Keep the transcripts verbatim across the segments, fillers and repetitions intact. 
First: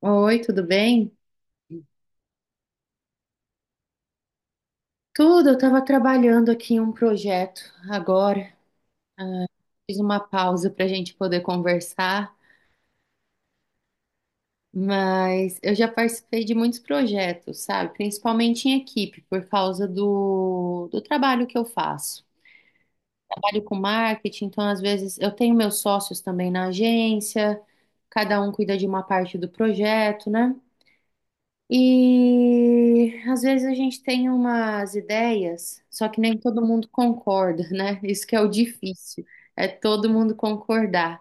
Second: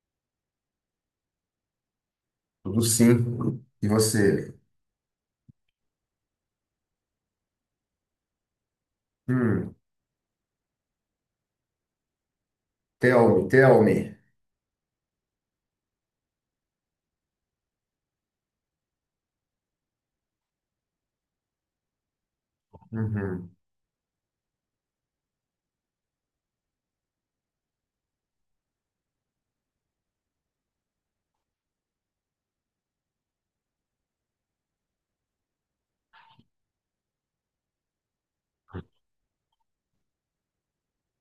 Oi, tudo bem? Tudo sim. E você? Tudo, eu estava trabalhando aqui em um projeto agora. Hum. Fiz uma pausa para a gente poder conversar, Tell me, tell me. mas eu já participei de muitos projetos, sabe? Principalmente em equipe, por causa do, do trabalho que eu faço. Uhum, Trabalho com marketing, então às vezes eu tenho meus sócios também na agência, cada um cuida de uma parte do projeto, né? E às vezes a gente tem umas ideias, só que nem todo mundo concorda, né? Isso que é o difícil, é todo mundo concordar.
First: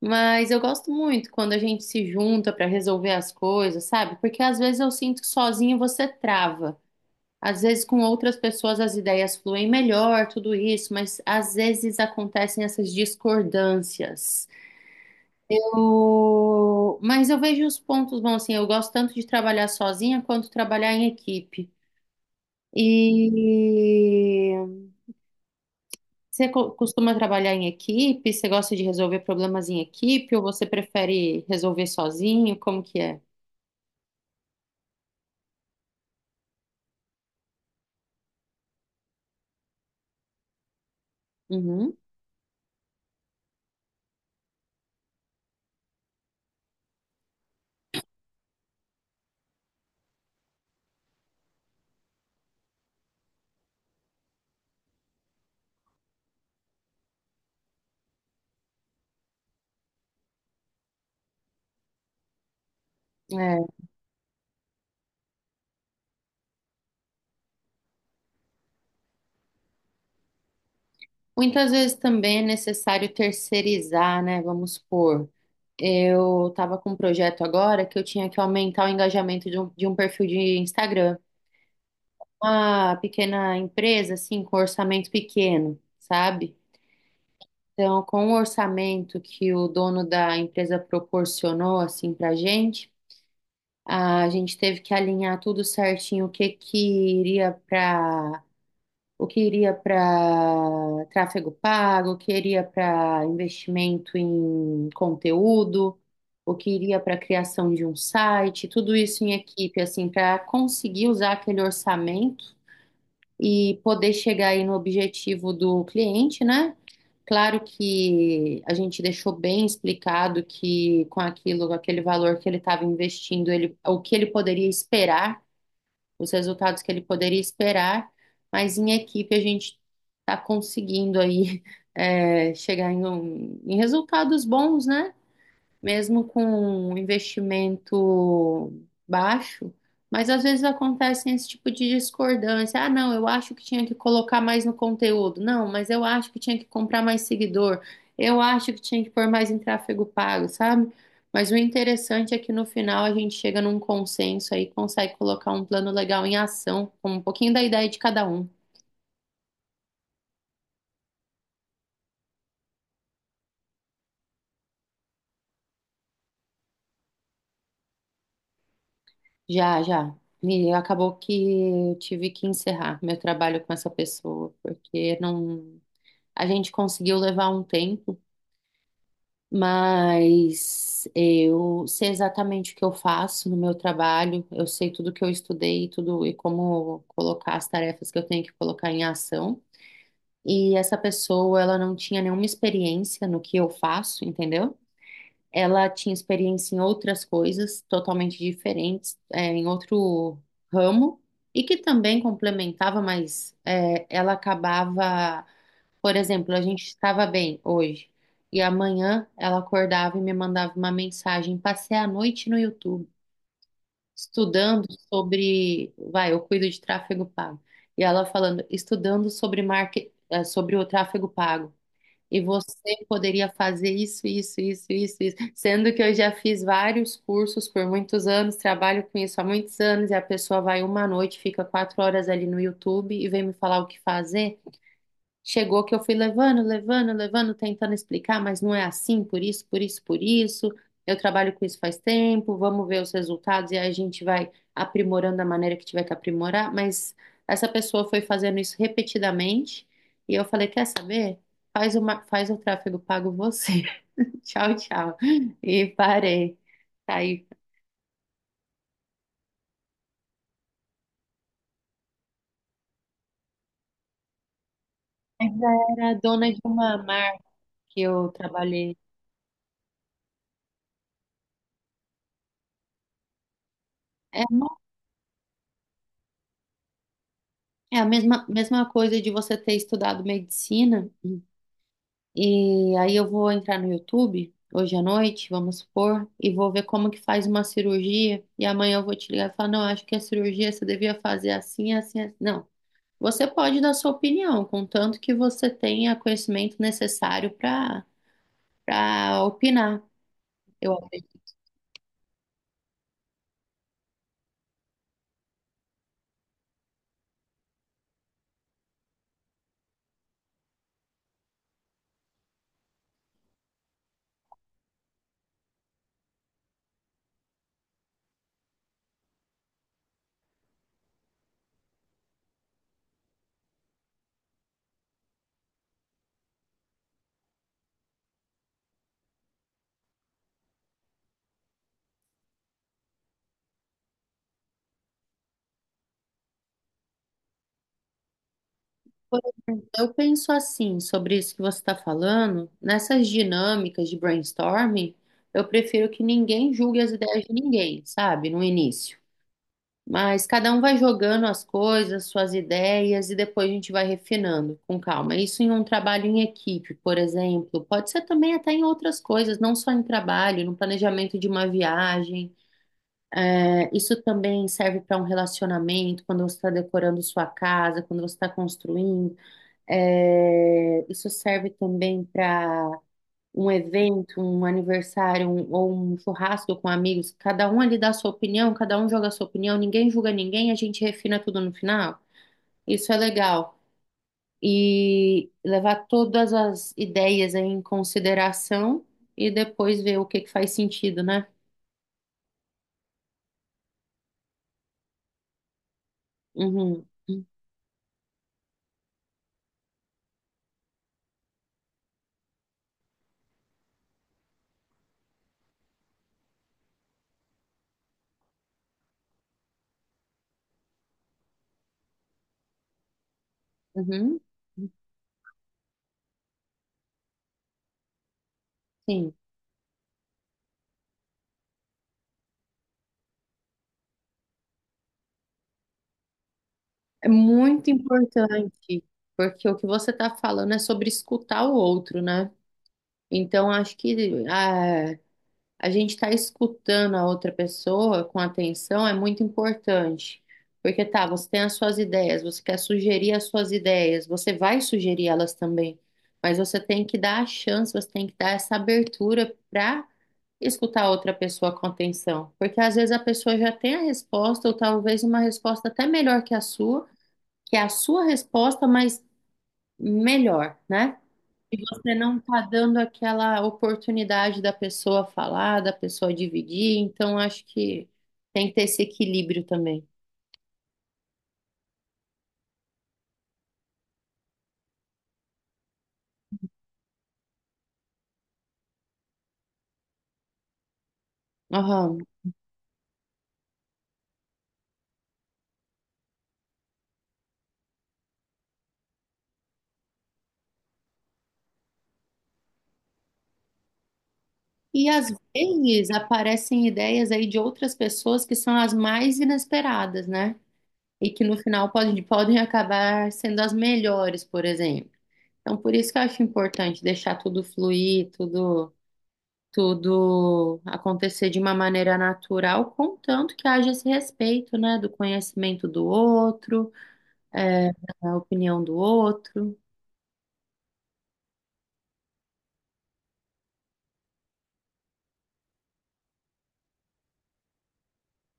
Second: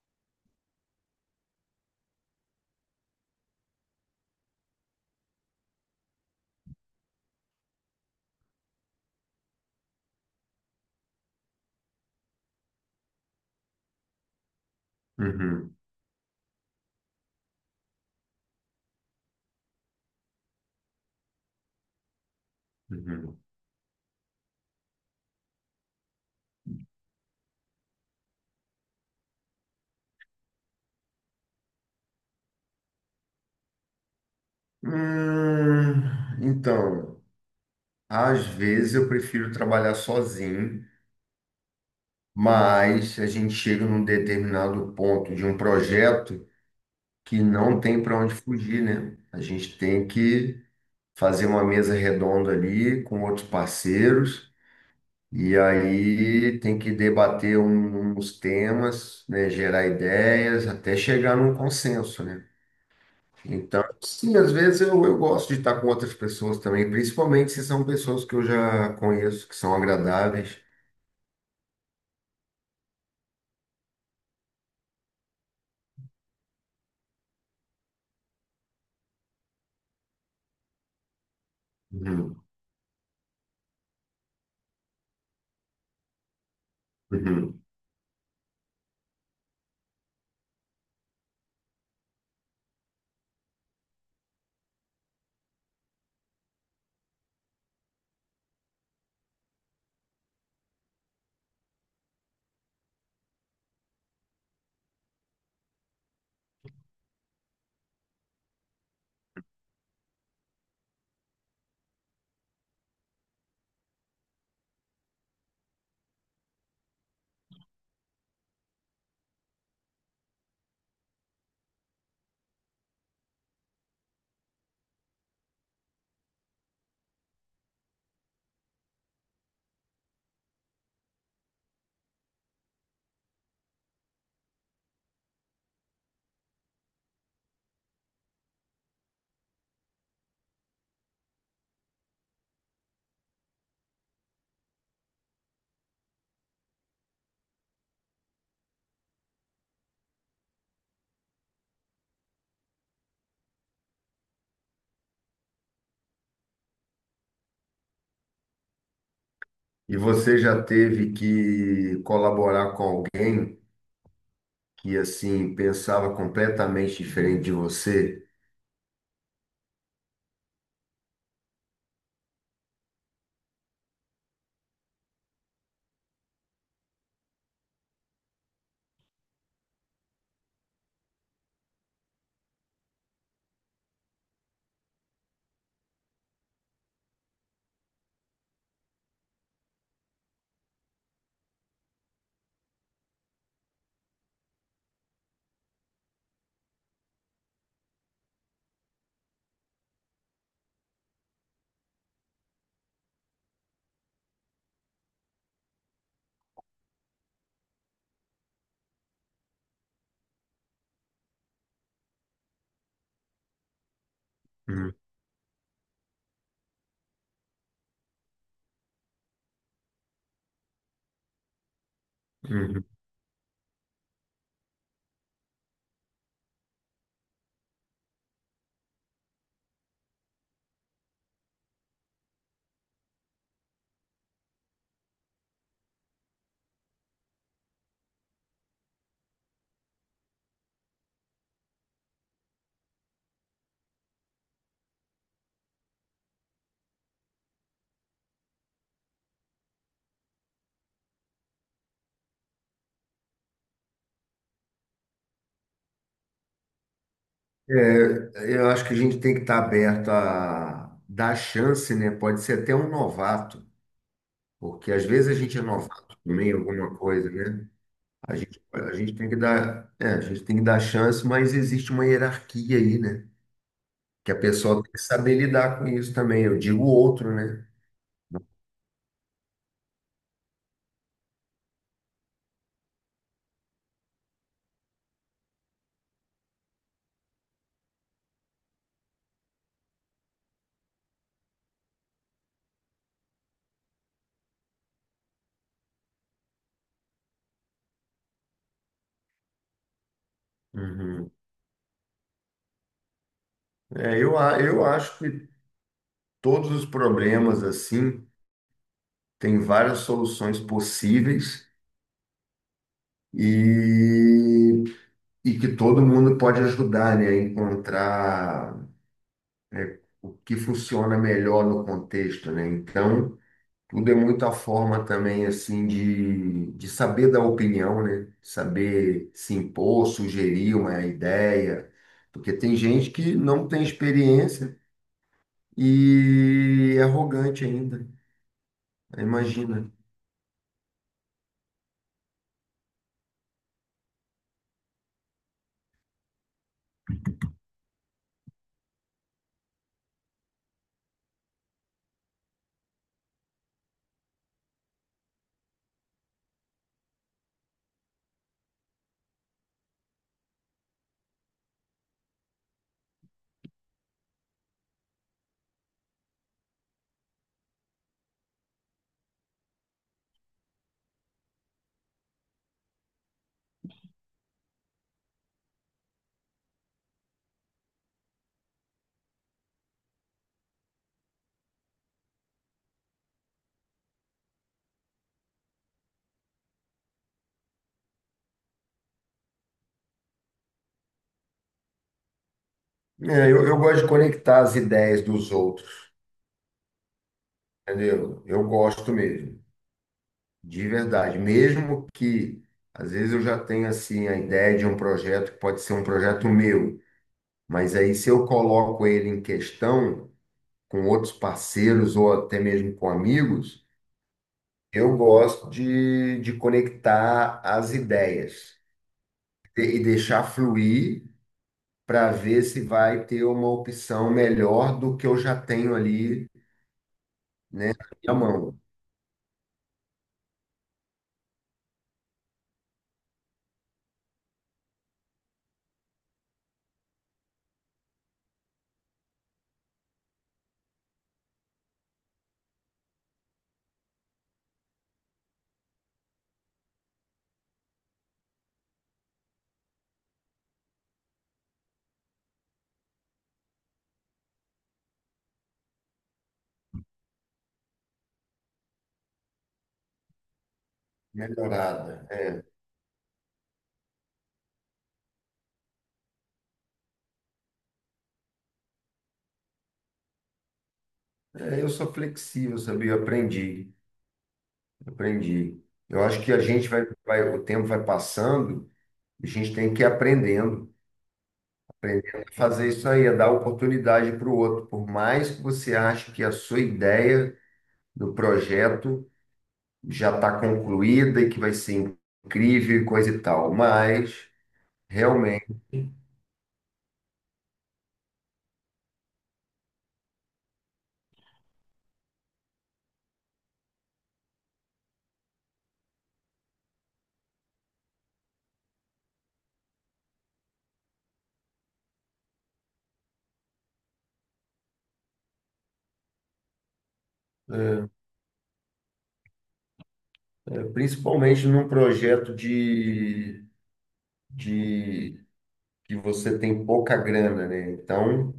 Mas eu gosto muito quando a gente se junta para resolver as coisas, sabe? Porque às vezes eu sinto que sozinho você trava. Às vezes com outras pessoas as ideias fluem melhor, tudo isso, mas às vezes acontecem essas discordâncias. uhum, O- Mas eu vejo os pontos bons, assim, eu gosto tanto de trabalhar sozinha quanto trabalhar em equipe. uhum. E você co- costuma trabalhar em equipe? Você gosta de resolver problemas em equipe ou você prefere resolver sozinho? Como que é? Hum, então, às vezes eu prefiro trabalhar sozinho, Uhum. mas a gente chega num determinado ponto de um projeto que não tem para onde fugir, né? A gente tem que fazer uma mesa redonda ali com outros parceiros. E aí tem que debater um- uns temas, né, gerar ideias, até chegar num consenso, né? É. Então, sim, às vezes eu, eu gosto de estar com outras pessoas também, principalmente se são pessoas que eu já conheço, que são agradáveis. Muitas vezes também é necessário terceirizar, né? Vamos supor, eu estava com um projeto agora que eu tinha que aumentar o engajamento de um, de um perfil de Instagram. Uhum, Uma pequena empresa, assim, com orçamento pequeno, sabe? uhum. Então, com o orçamento que o dono da empresa proporcionou, assim, pra gente, a gente teve que alinhar tudo certinho, o que que iria para o que iria para tráfego pago, o que iria para investimento em conteúdo, o que iria para criação de um site, tudo isso em equipe, assim, para conseguir usar aquele orçamento e poder chegar aí no objetivo do cliente, né? Claro que a gente deixou bem explicado que com aquilo, com aquele valor que ele estava investindo, ele, o que ele poderia esperar, os resultados que ele poderia esperar, mas em equipe a gente está conseguindo aí é, chegar em, um- em resultados bons, né? Mesmo com um investimento baixo, mas às vezes acontece esse tipo de discordância. Ah, não, eu acho que tinha que colocar mais no conteúdo. Não, mas eu acho que tinha que comprar mais seguidor. Eu acho que tinha que pôr mais em tráfego pago, sabe? Mas o interessante é que no final a gente chega num consenso aí, consegue colocar um plano legal em ação, com um pouquinho da ideia de cada um. E você já teve que colaborar com alguém que, assim, pensava completamente diferente de você? Já, já. E acabou que eu tive que encerrar meu trabalho com essa pessoa, porque não. A gente conseguiu levar um tempo, mas eu sei exatamente o que eu faço no meu trabalho, eu sei tudo que eu estudei, tudo e como colocar as tarefas que eu tenho que colocar em ação. E essa pessoa, ela não tinha nenhuma experiência no que eu faço, entendeu? Ela tinha experiência em outras coisas totalmente diferentes, é, em outro ramo, e que também complementava, mas é, ela acabava por exemplo, a gente estava bem hoje e amanhã ela acordava e me mandava uma mensagem. Passei a noite no YouTube estudando Uhum, sobre, vai, eu cuido de tráfego pago. E ela falando, estudando sobre market, eh, sobre o tráfego pago. E uhum. você poderia fazer isso, isso, isso, isso, isso. Sendo que eu já fiz vários cursos por muitos anos, trabalho com isso há muitos anos, e a pessoa vai uma noite, fica quatro horas ali no YouTube e vem me falar o que fazer. Chegou que eu fui levando, levando, levando, tentando explicar, mas não é assim, por isso, por isso, por isso. Eu trabalho com isso faz tempo, vamos ver os resultados e aí a gente vai aprimorando da maneira que tiver que aprimorar. Mas essa pessoa foi fazendo isso repetidamente e eu falei: Quer saber? Faz uma, faz o tráfego pago você. Tchau, tchau. E parei. Aí É, eu acho que a gente tem que estar aberto a dar chance, né? Pode ser até um novato, porque às vezes a gente é era novato também dona em de alguma uma coisa, marca né? que eu A gente, a trabalhei. gente tem que dar, é, a gente tem que dar chance, mas existe uma hierarquia aí, né? Que a É, uma- pessoa tem que saber lidar com isso também. Eu digo o outro, né? é a mesma, mesma coisa de você ter estudado medicina. E aí eu vou entrar no YouTube hoje à noite, vamos supor, e vou ver como que faz uma cirurgia. E amanhã eu vou te ligar e falar, não, acho que a cirurgia você devia fazer assim, assim, assim. Não, você pode dar sua opinião, contanto que você tenha conhecimento necessário para para opinar. Eu acredito. Uhum. É, eu, a- eu acho que todos os problemas, assim, têm várias soluções possíveis e E que todo mundo pode ajudar, né, a encontrar, né, o que funciona melhor no contexto, né? Então, tudo é muita forma também, assim, de, de saber dar opinião, né? Saber se impor, sugerir uma ideia, porque tem gente que não tem experiência e é arrogante ainda, Por imagina. exemplo, eu penso assim sobre isso que você está falando, nessas dinâmicas de brainstorming, eu prefiro que ninguém julgue as ideias de ninguém, sabe, no início. Mas cada um vai jogando as coisas, suas ideias e depois a gente vai refinando com calma. Isso em um trabalho em equipe, por exemplo, pode ser também até em outras coisas, não só em trabalho, no planejamento de uma viagem. É, isso também serve para um relacionamento, quando você está decorando sua casa, quando você está construindo. É, isso serve também para um evento, um aniversário, um- ou um churrasco com amigos, cada um ali dá a sua opinião, cada um joga a sua opinião, ninguém julga ninguém, a gente refina tudo no final. Isso é legal. E levar todas as ideias em consideração e depois ver o que que faz sentido, né? É, eu, eu gosto de conectar as ideias dos outros, Uhum. entendeu? Eu gosto mesmo. De verdade, mesmo que às vezes eu já tenho assim a ideia de um projeto que pode ser um projeto meu, mas aí se eu coloco ele em questão com outros parceiros ou até mesmo com amigos, Uhum. eu gosto de, de conectar as ideias Sim. e e deixar fluir para ver se vai ter uma opção melhor do que eu já tenho ali É muito na mão, importante, porque o que você está falando é sobre escutar o outro, né? Então, acho que ah, a gente estar escutando a outra pessoa com atenção é muito importante. Porque tá, você tem as suas ideias, você quer sugerir as suas ideias, você vai sugerir elas também, mas você tem que dar a chance, você tem que dar essa abertura para escutar a outra pessoa com atenção. Porque às vezes a pessoa já tem a resposta, ou talvez uma resposta até melhor que a sua, que é a sua resposta, mas melhor, né? E você melhorada. não está É, dando aquela oportunidade da pessoa falar, da pessoa dividir, então acho que tem que ter esse equilíbrio também. É, eu sou flexível, sabia? Eu aprendi. Aprendi. Eu acho que a gente vai, vai, o tempo vai passando, a gente tem que ir aprendendo, Aham. aprendendo a fazer isso aí, a dar oportunidade para o outro. Por mais que você ache que a sua ideia do projeto já está concluída e que vai ser incrível e coisa e tal, mas E às realmente, vezes aparecem ideias aí de outras pessoas que são as mais inesperadas, né? E que no final podem, podem acabar sendo as melhores, por exemplo. Então, por isso que eu acho importante deixar tudo fluir, tudo. Tudo acontecer de uma maneira natural, contanto que haja esse respeito, né, do conhecimento do outro, é, da opinião do outro. é, principalmente num projeto de, de que você tem pouca grana, né? Então,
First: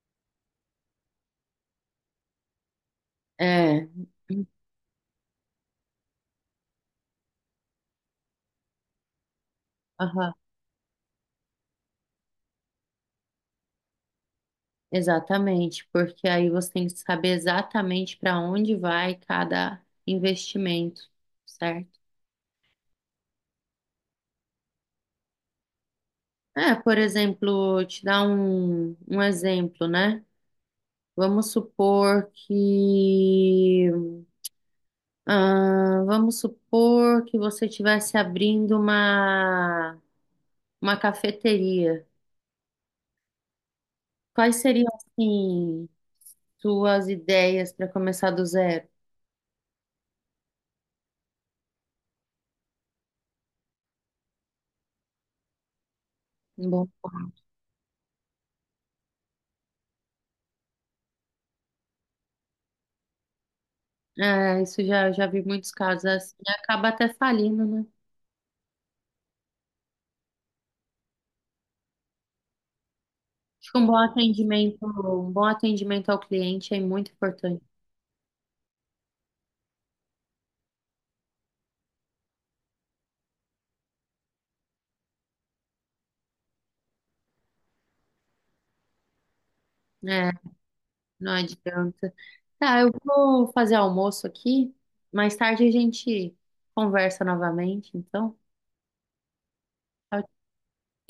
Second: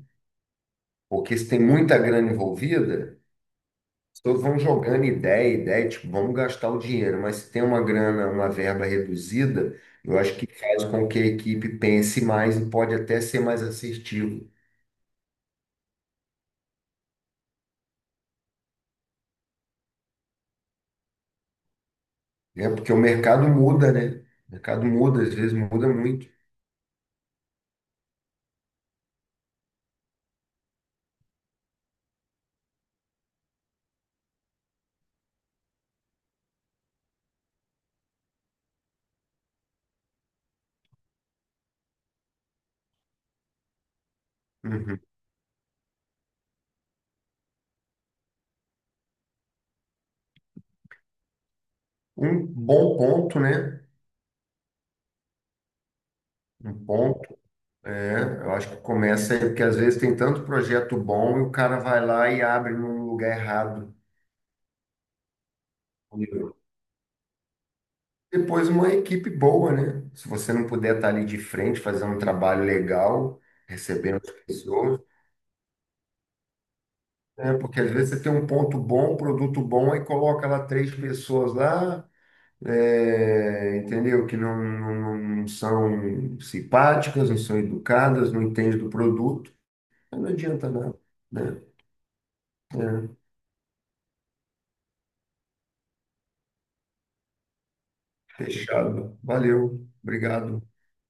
porque se tem muita grana envolvida. É, Todos vão jogando ideia, ideia, tipo, vamos gastar o dinheiro, mas se tem uma grana, uma verba reduzida, eu aham, acho que faz com que a equipe pense mais e pode até ser mais assertivo, exatamente, porque aí você tem que saber exatamente para onde vai cada investimento, certo? né? Porque o mercado muda, né? O mercado muda, às vezes muda muito. É, por exemplo, te dar um, um exemplo, né? Vamos supor que Ah, vamos supor que você estivesse abrindo uma, uma cafeteria. Quais seriam, Uhum. assim, suas ideias para começar do zero? Um bom ponto, né? Um Bom, ponto, é, eu acho que começa aí, porque às vezes tem tanto projeto bom e o cara vai lá e abre num lugar errado. é, isso já, já vi muitos casos assim. Acaba até falindo, né? Depois uma equipe boa, né? Se você não puder estar ali de frente, fazer um trabalho legal, Acho que um bom recebendo as atendimento, pessoas, um bom atendimento ao cliente é muito né? importante. Porque às vezes você tem um ponto bom, um produto bom, aí coloca lá três pessoas lá, é, entendeu? Que não, não, não são simpáticas, não são educadas, não entendem do produto, aí não É, adianta nada, não né? adianta. Tá, eu É, vou fazer almoço aqui. Mais tarde a gente conversa novamente, então. fechado. Valeu, Tchau, obrigado.